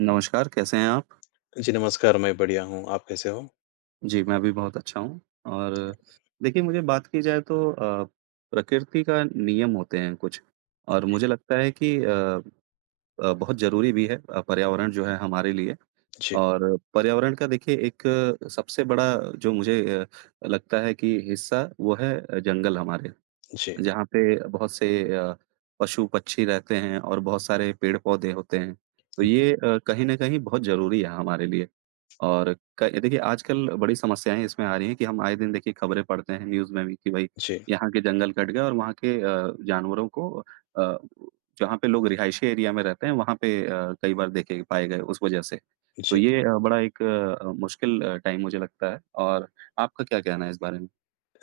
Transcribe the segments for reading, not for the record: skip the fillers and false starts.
नमस्कार, कैसे हैं आप? जी, नमस्कार, मैं बढ़िया हूँ, आप कैसे हो? जी, मैं भी बहुत अच्छा हूँ। और देखिए मुझे बात की जाए तो प्रकृति का नियम होते हैं कुछ। और मुझे लगता है कि बहुत ज़रूरी भी है, पर्यावरण जो है हमारे लिए। जी, और पर्यावरण का देखिए एक सबसे बड़ा जो मुझे अ, लगता है कि हिस्सा वो है, जंगल हमारे। जी, जहाँ पे बहुत से अ, पशु-पक्षी रहते हैं और बहुत सारे पेड़-पौधे होते हैं। तो ये कहीं न कहीं बहुत ज़रूरी है हमारे लिए। और क देखिए आजकल बड़ी समस्याएँ इसमें आ रही हैं कि हम आए दिन देखिए खबरें पढ़ते हैं न्यूज़ में भी कि भई जी, यहाँ के जंगल कट गए और वहाँ के, जानवरों को अ, जहाँ पे लोग रिहायशी एरिया में रहते हैं वहाँ पे, कई बार देखे पाए गए उस वजह से। तो जी। ये बड़ा एक मुश्किल टाइम मुझे लगता है। और आपका क्या कहना है इस बारे में?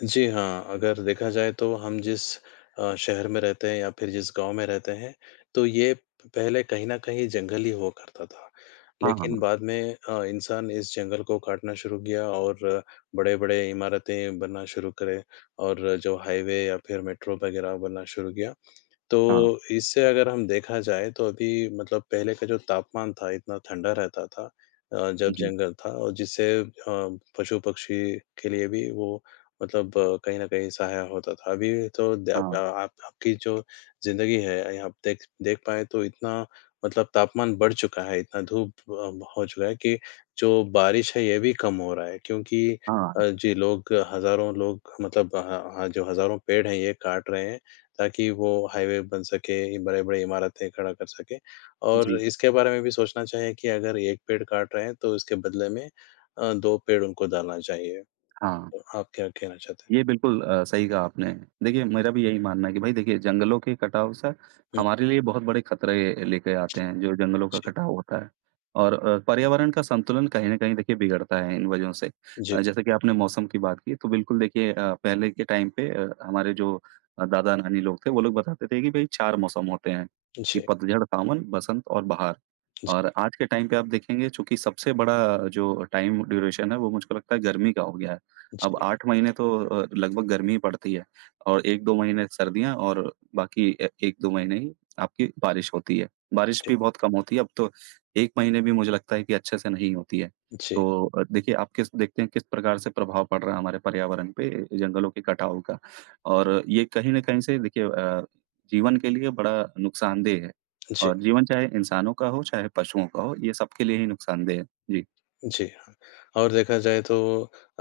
जी हाँ, अगर देखा जाए तो हम जिस शहर में रहते हैं या फिर जिस गाँव में रहते हैं, तो ये पहले कहीं न कहीं जंगल ही हुआ करता था। हाँ, हाँ, लेकिन हाँ। बाद में इंसान इस जंगल को काटना शुरू किया और बड़े-बड़े इमारतें बनना शुरू करे और जो हाईवे या फिर मेट्रो वगैरह बनना शुरू किया। हाँ। तो इससे अगर हम देखा जाए तो अभी मतलब पहले का जो तापमान था इतना ठंडा रहता था, जब जी। जंगल था और जिससे पशु पक्षी के लिए भी वो मतलब कहीं न कहीं सहायक होता था। अभी तो द हाँ, आप आपकी जो ज़िंदगी है, आप देख देख पाएँ तो इतना मतलब तापमान बढ़ चुका है, इतना धूप हो चुका है कि जो बारिश है ये भी कम हो रहा है क्योंकि हाँ। जी लोग हज़ारों लोग मतलब ह ह जो हज़ारों पेड़ हैं ये काट रहे हैं ताकि वो हाईवे बन सके, बड़े-बड़े इमारतें खड़ा कर सके और जी, इसके बारे में भी सोचना चाहिए कि अगर 1 पेड़ काट रहे हैं तो उसके बदले में 2 पेड़ उनको डालना चाहिए। हाँ। तो आप क्या कहना चाहते हैं? ये बिल्कुल सही कहा आपने। देखिए, मेरा भी यही मानना है कि भई देखिए, जंगलों के कटाव से हुँ, हमारे लिए बहुत बड़े खतरे लेके आते हैं, जो जंगलों का जी, कटाव होता है। और पर्यावरण का संतुलन कहीं न कहीं देखिए बिगड़ता है इन वजहों से। जी, जैसे कि आपने मौसम की बात की, तो बिल्कुल देखिए, पहले के टाइम पे, हमारे जो दादा-नानी लोग थे, वो लोग बताते थे कि भई 4 मौसम होते हैं, कि जी, पतझड़, सावन, बसंत और बहार। जी, जी, और आज के टाइम पे आप देखेंगे, चूँकि सबसे बड़ा जो टाइम ड्यूरेशन है, वो मुझको लगता है गर्मी का हो गया है। अब जी, 8 महीने तो, लगभग गर्मी ही पड़ती है। और 1-2 महीने सर्दियाँ, और बाकी ए 1-2 महीने ही आपकी बारिश होती है। बारिश भी बहुत कम होती है, अब तो 1 महीने भी मुझे लगता है कि अच्छे से नहीं होती है। जी, तो देखिए आप किस देखते हैं किस प्रकार से प्रभाव पड़ रहा है हमारे पर्यावरण पे, जंगलों के कटाव का। और ये कहीं न कहीं से देखिए, जीवन के लिए बड़ा नुकसानदेह है। जी। और जीवन चाहे इंसानों का हो, चाहे पशुओं का हो, ये सबके लिए ही नुकसानदेह है। जी। जी, हाँ। और देखा जाए तो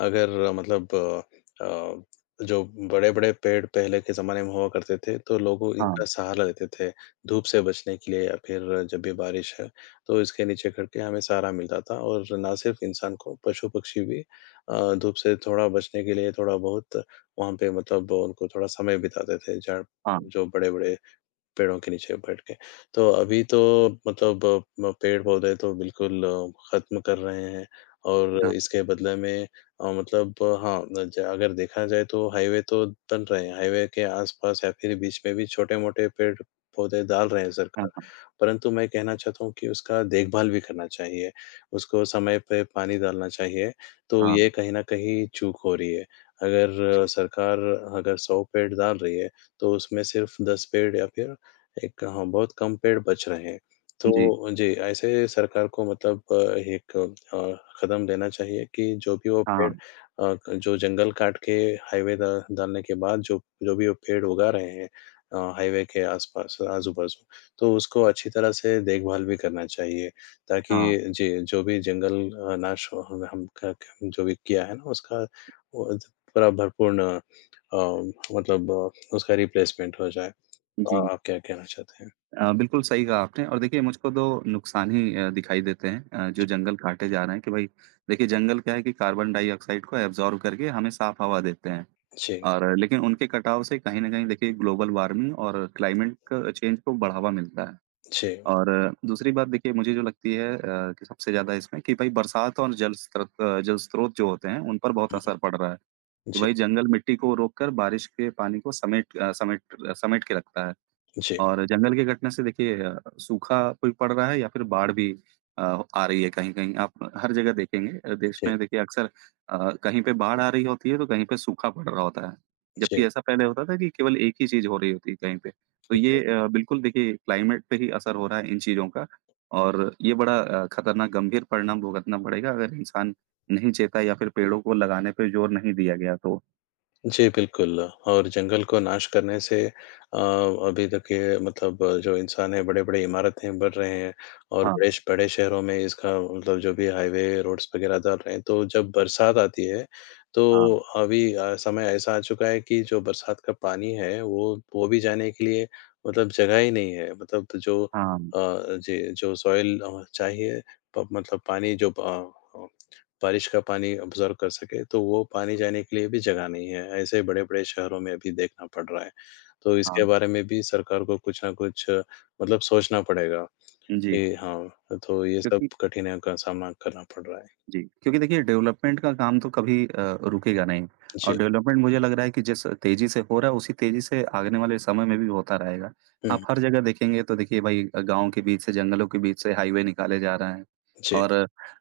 अगर मतलब अ, जो बड़े-बड़े पेड़ पहले के ज़माने में हुआ करते थे, तो लोगों इनका हाँ, सहारा लेते थे, धूप से बचने के लिए या फिर जब भी बारिश है, तो इसके नीचे करके हमें सहारा मिलता था और ना सिर्फ़ इंसान को, पशु-पक्षी भी धूप से थोड़ा बचने के लिए थोड़ा-बहुत वहाँ पे मतलब उनको थोड़ा समय बिताते थे, जहाँ हाँ, जो बड़े-बड़े पेड़ों के नीचे बैठ के। तो अभी तो मतलब अ, म पेड़-पौधे तो बिल्कुल ख़त्म कर रहे हैं और हाँ, इसके बदले में मतलब हाँ, न- ज अगर देखा जाए तो हाईवे तो बन रहे हैं। हाईवे के आस-पास या फिर बीच में भी छोटे-मोटे पेड़-पौधे डाल रहे हैं हाँ, सरकार। हाँ, परंतु मैं कहना चाहता हूँ कि उसका देखभाल भी करना चाहिए। उसको समय पे पानी डालना चाहिए। तो ये हाँ। कहीं न कहीं चूक हो रही है। अगर जी, सरकार अगर 100 पेड़ डाल रही है, तो उसमें सिर्फ़ 10 पेड़ या फिर एक, हाँ, बहुत कम पेड़ बच रहे हैं। जी। तो जी, ऐसे सरकार को मतलब एक कदम लेना चाहिए कि जो भी वो हाँ, पेड़ अ, क जो जंगल काट के हाईवे ड डालने के बाद जो जो भी वो पेड़ उगा रहे हैं, हाईवे के आस-पास, आजू-बाजू, तो उसको अच्छी तरह से देखभाल भी करना चाहिए, ताकि हाँ। जी, जो भी जंगल नाश हो हम क क जो भी किया है ना, उसका वो ज पूरा भरपूर्ण अ, मतलब उसका रिप्लेसमेंट हो जाए। और जी। आप क्या कहना चाहते हैं? बिल्कुल सही कहा आपने। और देखिए मुझको 2 नुकसान ही दिखाई देते हैं, जी, जो जंगल काटे जा रहे हैं कि भई देखिए जंगल क्या है कि कार्बन डाइऑक्साइड को एब्ज़ॉर्ब करके हमें साफ़ हवा देते हैं। जी, और लेकिन उनके कटाव से कहीं न कहीं देखिए ग्लोबल वार्मिंग और क्लाइमेट क चेंज को बढ़ावा मिलता है। जी, और, दूसरी बात देखिए मुझे जो लगती है, कि सबसे ज़्यादा इसमें कि भई बरसात और जल स्रोत जो होते हैं उन पर बहुत असर पड़ रहा है, कि जी, भई जंगल मिट्टी को रोक कर बारिश के पानी को समेट अ, समेट समेट के रखता है। जी, और जंगल की घटना से देखिए, सूखा कोई पड़ रहा है या फिर बाढ़ भी अ, आ रही है कहीं-कहीं। आप हर जगह देखेंगे, देश में देखिए अक्सर कहीं पे बाढ़ आ रही होती है, तो कहीं पे सूखा पड़ रहा होता है। जबकि जी, ऐसा पहले होता था कि केवल एक ही चीज़ हो रही होती है कहीं पे। तो जी। ये बिल्कुल देखिए क्लाइमेट पे ही असर हो रहा है इन चीज़ों का। और ये बड़ा, खतरनाक गंभीर परिणाम भुगतना पड़ेगा अगर इंसान नहीं चेता या फिर पेड़ों को लगाने पे जोर नहीं दिया गया तो। जी, बिल्कुल और जंगल को नाश करने से अभी देखिए मतलब जो इंसान है बड़े-बड़े इमारतें बन रहे हैं और हाँ, बड़े शहरों में इसका मतलब जो भी हाईवे, रोड्स वगैरह डल रहे हैं, तो जब बरसात आती है, हाँ, तो अभी समय ऐसा आ चुका है कि जो बरसात का पानी है, वो भी जाने के लिए मतलब जगह ही नहीं है। मतलब जो हाँ, जी, जो सॉइल चाहिए प मतलब पानी जो बारिश का पानी ऑब्ज़र्व कर सके, तो वो पानी जाने के लिए भी जगह नहीं है। ऐसे बड़े-बड़े शहरों में अभी देखना पड़ रहा है। तो इसके हाँ। बारे में भी सरकार को कुछ न कुछ मतलब सोचना पड़ेगा जी, कि हाँ, तो ये सब क्योंकि कठिनाइयों का सामना करना पड़ रहा है। जी, क्योंकि देखिए डेवलपमेंट का काम तो कभी रुकेगा नहीं। और जी। डेवलपमेंट मुझे लग रहा है कि जिस तेज़ी से हो रहा है उसी तेज़ी से आगने वाले समय में भी होता रहेगा। आप हुँ, हर जगह देखेंगे तो देखिए भाई, गाँव के बीच से, जंगलों के बीच से हाईवे निकाले जा रहे हैं। जी, और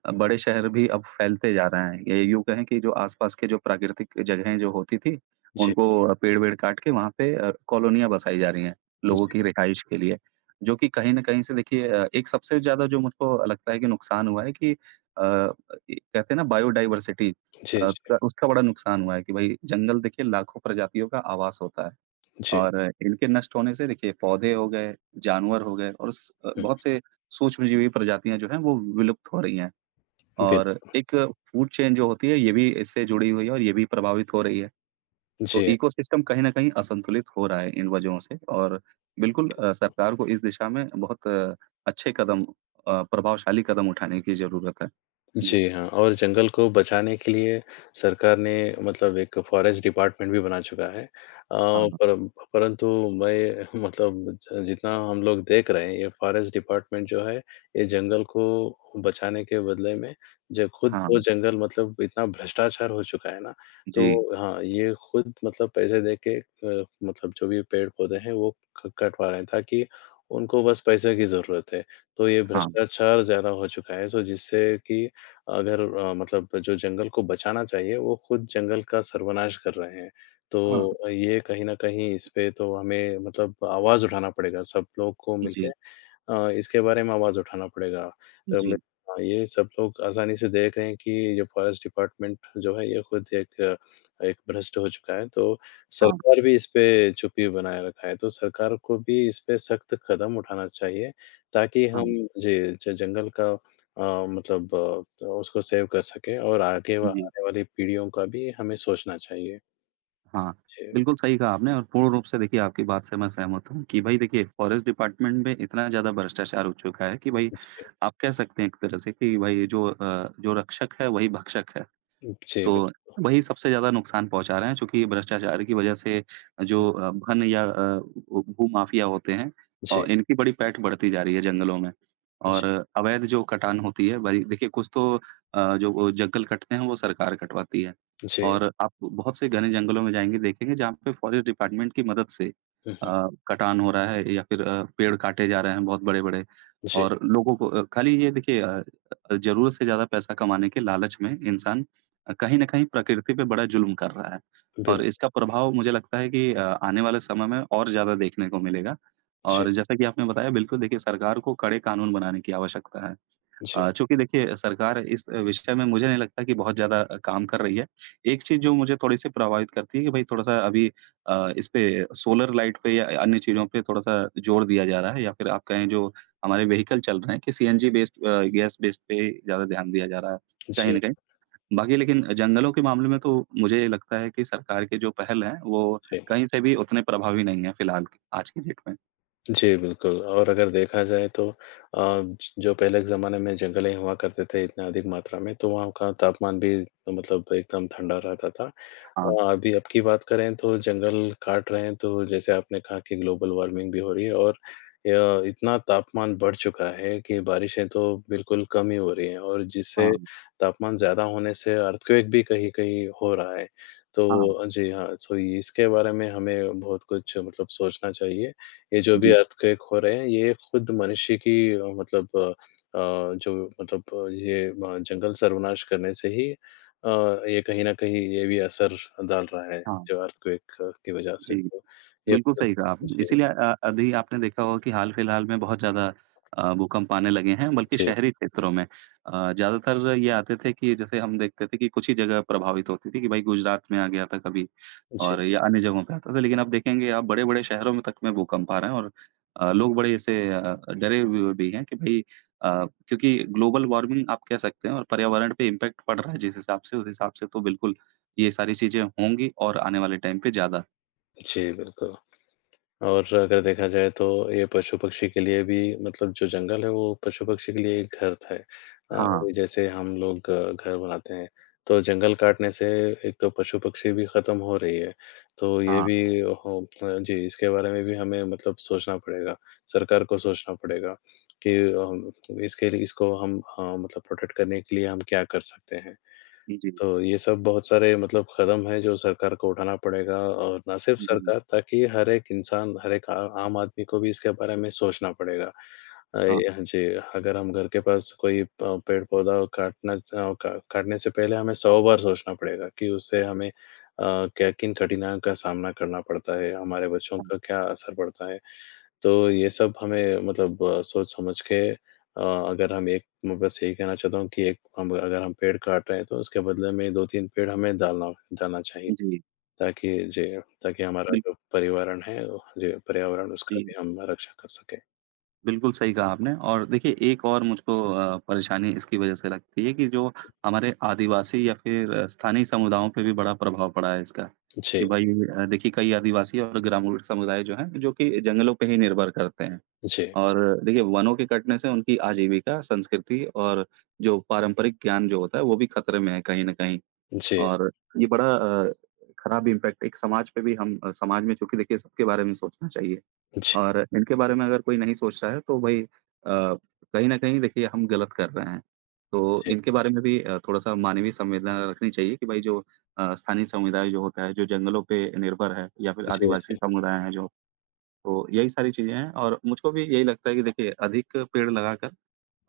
बड़े शहर भी अब फैलते जा रहे हैं। ये यूँ कहें कि जो आस-पास के जो प्राकृतिक जगहें जो होती थी, जी, उनको पेड़-वेड़ काट के वहाँ पे, कॉलोनियाँ बसाई जा रही हैं, जी, लोगों की रिहाइश के लिए, जो कि कहीं न कहीं से देखिए, एक सबसे ज़्यादा जो मुझको लगता है कि नुकसान हुआ है कि ये कहते हैं ना बायोडायवर्सिटी जी, अ, जी, का उसका बड़ा नुकसान हुआ है कि भाई जंगल देखिए लाखों प्रजातियों का आवास होता है। जी। और इनके नष्ट होने से देखिए पौधे हो गए, जानवर हो गए और हुँ, बहुत से सूक्ष्मजीवी प्रजातियाँ जो हैं वो विलुप्त हो रही हैं। और बिल्क एक फूड चेन जो होती है ये भी इससे जुड़ी हुई है और ये भी प्रभावित हो रही है। तो जी। इकोसिस्टम कहीं न कहीं असंतुलित हो रहा है इन वजहों से। और बिल्कुल, सरकार को इस दिशा में बहुत अच्छे कदम, प्रभावशाली कदम उठाने की ज़रूरत है। जी। जी हाँ, और जंगल को बचाने के लिए सरकार ने मतलब एक फ़ॉरेस्ट डिपार्टमेंट भी बना चुका है। हाँ, परम परंतु मैं मतलब ज जितना हम लोग देख रहे हैं, ये फ़ॉरेस्ट डिपार्टमेंट जो है, ये जंगल को बचाने के बदले में जो खुद वो हाँ। जंगल मतलब इतना भ्रष्टाचार हो चुका है ना, जी, तो हाँ, ये खुद मतलब पैसे दे के मतलब जो भी पेड़-पौधे हैं, वो क कटवा रहे हैं ताकि उनको बस पैसे की ज़रूरत है। तो ये हाँ, भ्रष्टाचार ज़्यादा हो चुका है, सो जिससे कि अगर मतलब जो जंगल को बचाना चाहिए, वो खुद जंगल का सर्वनाश कर रहे हैं। हाँ। तो ये कहीं न कहीं इस पे तो हमें मतलब आवाज़ उठाना पड़ेगा सब लोग को मिलके, जी, इसके बारे में आवाज़ उठाना पड़ेगा। अ, मैं जी, हाँ, ये सब लोग आसानी से देख रहे हैं कि जो फॉरेस्ट डिपार्टमेंट जो है ये खुद एक एक भ्रष्ट हो चुका है, तो हाँ, सरकार भी इस पे चुप्पी बनाए रखा है। तो सरकार को भी इस पे सख्त कदम उठाना चाहिए ताकि हाँ, हम जी, ज जंगल का अ, मतलब तो उसको सेव कर सकें और आगे व जी, आने वाली पीढ़ियों का भी हमें सोचना चाहिए। हाँ। जी, बिल्कुल सही कहा आपने और पूर्ण रूप से देखिए आपकी बात से मैं सहमत हूँ कि भई देखिए फ़ॉरेस्ट डिपार्टमेंट में इतना ज़्यादा भ्रष्टाचार हो चुका है कि भई जी, आप कह सकते हैं एक तरह से कि भई जो, जो रक्षक है वही भक्षक है। जी, तो बिल्कुल। वही सबसे ज़्यादा नुकसान पहुँचा रहे हैं चूँकि भ्रष्टाचार की वजह से हुँ, जो, भू भूमाफिया होते हैं जी, और इनकी बड़ी पैठ बढ़ती जा रही है जंगलों में। जी, और अवैध जो कटान होती है भई देखिए कुछ तो, जो वो जंगल कटते हैं वो सरकार कटवाती है। जी। और आप बहुत से घने जंगलों में जाएँगे देखेंगे जहाँ पे फ़ॉरेस्ट डिपार्टमेंट की मदद से हुँ, हुँ। कटान हो रहा है या फिर पेड़ काटे जा रहे हैं बहुत बड़े-बड़े। जी, और लोगों को अ, खाली ये देखिए अ अ, ज़रूरत से ज़्यादा पैसा कमाने के लालच में इंसान, कहीं न कहीं प्रकृति पे बड़ा जुल्म कर रहा है। बिल और इसका प्रभाव मुझे लगता है कि, आने वाले समय में और ज़्यादा देखने को मिलेगा। जी। और जैसा कि आपने बताया बिल्कुल देखिए सरकार को कड़े कानून बनाने की आवश्यकता है। जी, चूँकि देखिए सरकार इस विषय में मुझे नहीं लगता कि बहुत ज़्यादा काम कर रही है। एक चीज़ जो मुझे थोड़ी-सी प्रभावित करती है कि भई थोड़ा-सा अभी इस पे सोलर लाइट पे या अन्य चीज़ों पे थोड़ा-सा जोर दिया जा रहा है या फिर आप कहें जो हमारे व्हीकल चल रहे हैं कि सीएनजी बेस्ड, गैस बेस्ड पे ज़्यादा ध्यान दिया जा रहा है, कहीं जी, न कहीं। बाकी लेकिन जंगलों के मामले में तो मुझे लगता है कि सरकार की जो पहल है, वो जी। कहीं से भी उतने प्रभावी नहीं है फ़िलहाल आज की डेट में। जी, बिल्कुल और अगर देखा जाए तो ज जो पहले के ज़माने में जंगलें हुआ करते थे इतना अधिक मात्रा में, तो वहाँ का तापमान भी मतलब एकदम ठंडा रहता था। हाँ, अभी अब की बात करें तो जंगल काट रहे हैं, तो जैसे आपने कहा कि ग्लोबल वार्मिंग भी हो रही है और इतना तापमान बढ़ चुका है कि बारिशें तो बिल्कुल कम ही हो रही हैं और जिससे हाँ, तापमान ज़्यादा होने से अर्थक्वेक भी कहीं-कहीं हो रहा है। हाँ। तो जी हाँ, सो इसके बारे में हमें बहुत कुछ मतलब सोचना चाहिए। ये जो भी जी, अर्थक्वेक हो रहे हैं, ये खुद मनुष्य की मतलब जो मतलब ये जंगल सर्वनाश करने से ही ये कहीं न कहीं ये भी असर डाल रहा है, हाँ, जो अर्थक्वेक की वजह से जी। तो ये बिल्कुल खुद सही कहा आपने। जी, इसीलिए, अभी आपने देखा होगा कि हाल-फिलहाल में बहुत ज़्यादा भूकंप आने लगे हैं, बल्कि जी, शहरी क्षेत्रों में। ज़्यादातर ये आते थे कि जैसे हम देखते थे कि कुछ ही जगह प्रभावित होती थी कि भाई गुजरात में आ गया था कभी जी, और या अन्य जगहों पे आता था। लेकिन अब देखेंगे आप बड़े-बड़े शहरों में तक में भूकंप आ रहे हैं। और लोग बड़े ऐसे डरे हुए भी हैं कि भाई, क्योंकि ग्लोबल वार्मिंग आप कह सकते हैं और पर्यावरण पे इम्पैक्ट पड़ रहा है जिस हिसाब से, उस हिसाब से तो बिल्कुल ये सारी चीज़ें होंगी और आने वाले टाइम पे ज़्यादा। जी, बिल्कुल। और अगर देखा जाए तो ये पशु-पक्षी के लिए भी मतलब जो जंगल है वो पशु-पक्षी के लिए एक घर था। हाँ, जैसे हम लोग घर बनाते हैं, तो जंगल काटने से एक तो पशु-पक्षी भी ख़त्म हो रही है। तो ये हाँ। भी हो जी, इसके बारे में भी हमें मतलब सोचना पड़ेगा, सरकार को सोचना पड़ेगा कि इसके लिए इसको हम मतलब प्रोटेक्ट करने के लिए हम क्या कर सकते हैं? जी, तो ये सब बहुत सारे मतलब कदम हैं जो सरकार को उठाना पड़ेगा और ना सिर्फ जी। सरकार ताकि हर एक इंसान, हर एक आ आम आदमी को भी इसके बारे में सोचना पड़ेगा। हाँ, ये हाँ जी, अगर हम घर के पास कोई प पेड़-पौधा काटना अ, का काटने से पहले हमें 100 बार सोचना पड़ेगा कि उससे हमें क्या किन कठिनाइयों का सामना करना पड़ता है, हमारे बच्चों हाँ। का क्या असर पड़ता है। तो ये सब हमें मतलब सोच समझ के अगर हम एक मैं बस यही कहना चाहता हूँ कि एक हम अगर हम पेड़ काट रहे हैं, तो उसके बदले में 2-3 पेड़ हमें डालना डालना चाहिए, जी, ताकि जी, ताकि हमारा जो बिल्कुल, पर्यावरण है जी, पर्यावरण उसका जी। भी हम रक्षा कर सकें। बिल्कुल सही कहा आपने और देखिए एक और मुझको, परेशानी इसकी वज़ह से लगती है कि जो हमारे आदिवासी या फिर स्थानीय समुदायों पे भी बड़ा प्रभाव पड़ा है इसका, जी, कि भाई देखिए कई आदिवासी और ग्रामीण समुदाय जो हैं, जो कि जंगलों पे ही निर्भर करते हैं। जी, और देखिए वनों के कटने से उनकी आजीविका, संस्कृति और जो पारंपरिक ज्ञान जो होता है, वो भी खतरे में है कहीं न कहीं। जी, और ये बड़ा, खराब इम्पैक्ट एक समाज पे भी समाज में चूँकि देखिए सबके बारे में सोचना चाहिए। जी, और इनके बारे में अगर कोई नहीं सोच रहा है तो भई, कहीं न कहीं देखिए हम गलत कर रहे हैं। तो जी, इनके बारे में भी, थोड़ा-सा मानवीय संवेदना रखनी चाहिए कि भाई जो स्थानीय समुदाय जो होता है, जो जंगलों पे निर्भर है या फिर जी, आदिवासी जी, समुदाय हैं जो, तो यही सारी चीज़ें हैं। और मुझको भी यही लगता है कि देखिए अधिक पेड़ लगाकर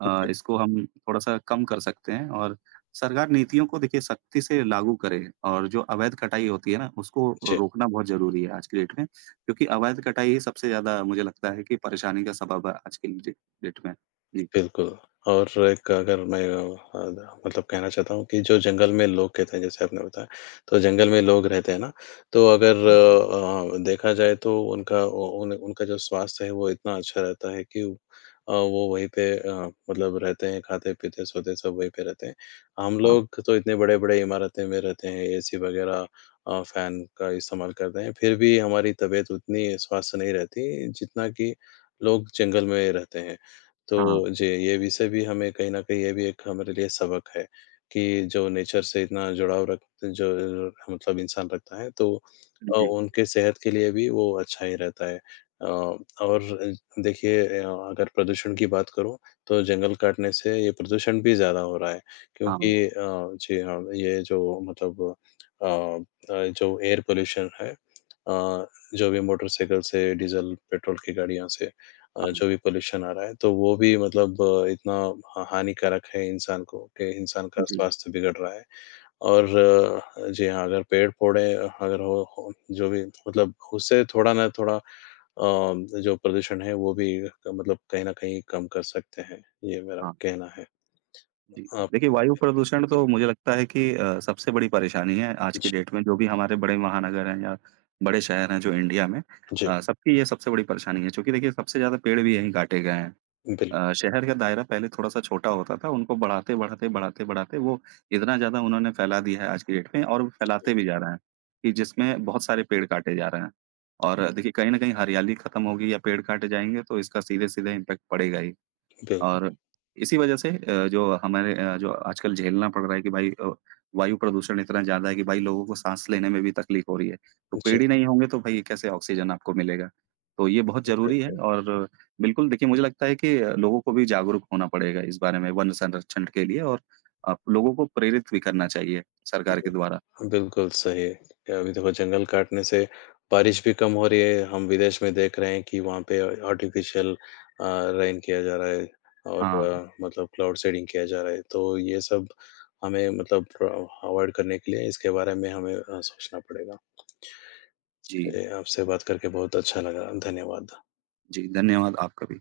जी, इसको हम थोड़ा-सा कम कर सकते हैं। और सरकार नीतियों को देखिए सख्ती से लागू करे, और जो अवैध कटाई होती है ना, उसको जी। रोकना बहुत ज़रूरी है आज की डेट में, क्योंकि अवैध कटाई ही सबसे ज़्यादा मुझे लगता है कि परेशानी का सबब है आज की डे डेट में। जी, बिल्कुल, और एक अगर मैं मतलब कहना चाहता हूँ कि जो जंगल में लोग कहते हैं जैसे आपने बताया, तो जंगल में लोग रहते हैं ना, तो अगर हाँ, देखा जाए तो उनका उ उन उनका जो स्वास्थ्य है वो इतना अच्छा रहता है कि वो वहीं पे मतलब रहते हैं, खाते-पीते, सोते सब वहीं पे रहते हैं। हम हाँ, लोग तो इतने बड़े-बड़े इमारतें में रहते हैं, एसी वगैरह फैन का इस्तेमाल करते हैं, फिर भी हमारी तबीयत उतनी स्वस्थ नहीं रहती जितना कि लोग जंगल में रहते हैं। तो हाँ। जी, ये विषय भी हमें कहीं न कहीं ये भी एक हमारे लिए सबक है कि जो नेचर से इतना जुड़ाव रख जो मतलब इंसान रखता है तो जी, उनके सेहत के लिए भी वो अच्छा ही रहता है। अ, और देखिए अगर प्रदूषण की बात करूँ तो जंगल काटने से ये प्रदूषण भी ज़्यादा हो रहा है क्योंकि हाँ, जी हाँ, ये जो मतलब जो एयर पॉल्यूशन है जो भी मोटरसाइकिल से, डीज़ल, पेट्रोल की गाड़ियों से हाँ, जो भी पॉल्यूशन आ रहा है, तो वो भी मतलब इतना ह हानिकारक है इंसान को कि इंसान का जी, स्वास्थ्य बिगड़ रहा है। और जी हाँ, अगर पेड़-पौधे अगर हो जो भी मतलब उससे थोड़ा ना थोड़ा जो प्रदूषण है वो भी मतलब कहीं न कहीं कम कर सकते हैं, ये मेरा हाँ। कहना है। जी, आप देखिए वायु प्रदूषण तो मुझे लगता है कि, सबसे बड़ी परेशानी है आज की जी, डेट में जो भी हमारे बड़े महानगर हैं या बड़े शहर हैं जो इंडिया में जी, अ, सबकी ये सबसे बड़ी परेशानी है क्योंकि देखिए सबसे ज़्यादा पेड़ भी यहीं काटे गए हैं। बिल्कुल, शहर का दायरा पहले थोड़ा-सा छोटा होता था, उनको बढ़ाते-बढ़ाते, बढ़ाते-बढ़ाते वो इतना ज़्यादा उन्होंने फैला दिया है आज की डेट में, और वो जी, फैलाते भी जा रहे हैं कि जिसमें बहुत सारे पेड़ काटे जा रहे हैं। और देखिए कहीं न कहीं हरियाली खत्म होगी या पेड़ काटे जाएँगे तो इसका सीधे-सीधे इम्पैक्ट पड़ेगा ही। बिल और इसी वजह से, जो हमारे, जो आजकल झेलना पड़ रहा है कि भाई, वायु प्रदूषण इतना ज़्यादा है कि भाई लोगों को साँस लेने में भी तकलीफ़ हो रही है। तो जी, पेड़ ही नहीं होंगे तो भई कैसे ऑक्सीजन आपको मिलेगा? तो ये बहुत ज़रूरी है। बिल्कुल, और बिल्कुल देखिए मुझे लगता है कि, लोगों को भी जागरूक होना पड़ेगा इस बारे में वन संरक्षण के लिए, और आप लोगों को प्रेरित भी करना चाहिए सरकार के जी। द्वारा। बिल्कुल सही है। क्या अभी देखो जंगल काटने से बारिश भी कम हो रही है, हम विदेश में देख रहे हैं कि वहाँ पे आर्टिफ़िशियल अ, रेन किया जा रहा है और हाँ। मतलब क्लाउड सीडिंग किया जा रहा है। तो ये सब हमें मतलब थोड़ा अवॉइड करने के लिए इसके बारे में हमें सोचना पड़ेगा। जी, जी, आपसे बात करके बहुत अच्छा लगा। धन्यवाद। जी, धन्यवाद आपका भी।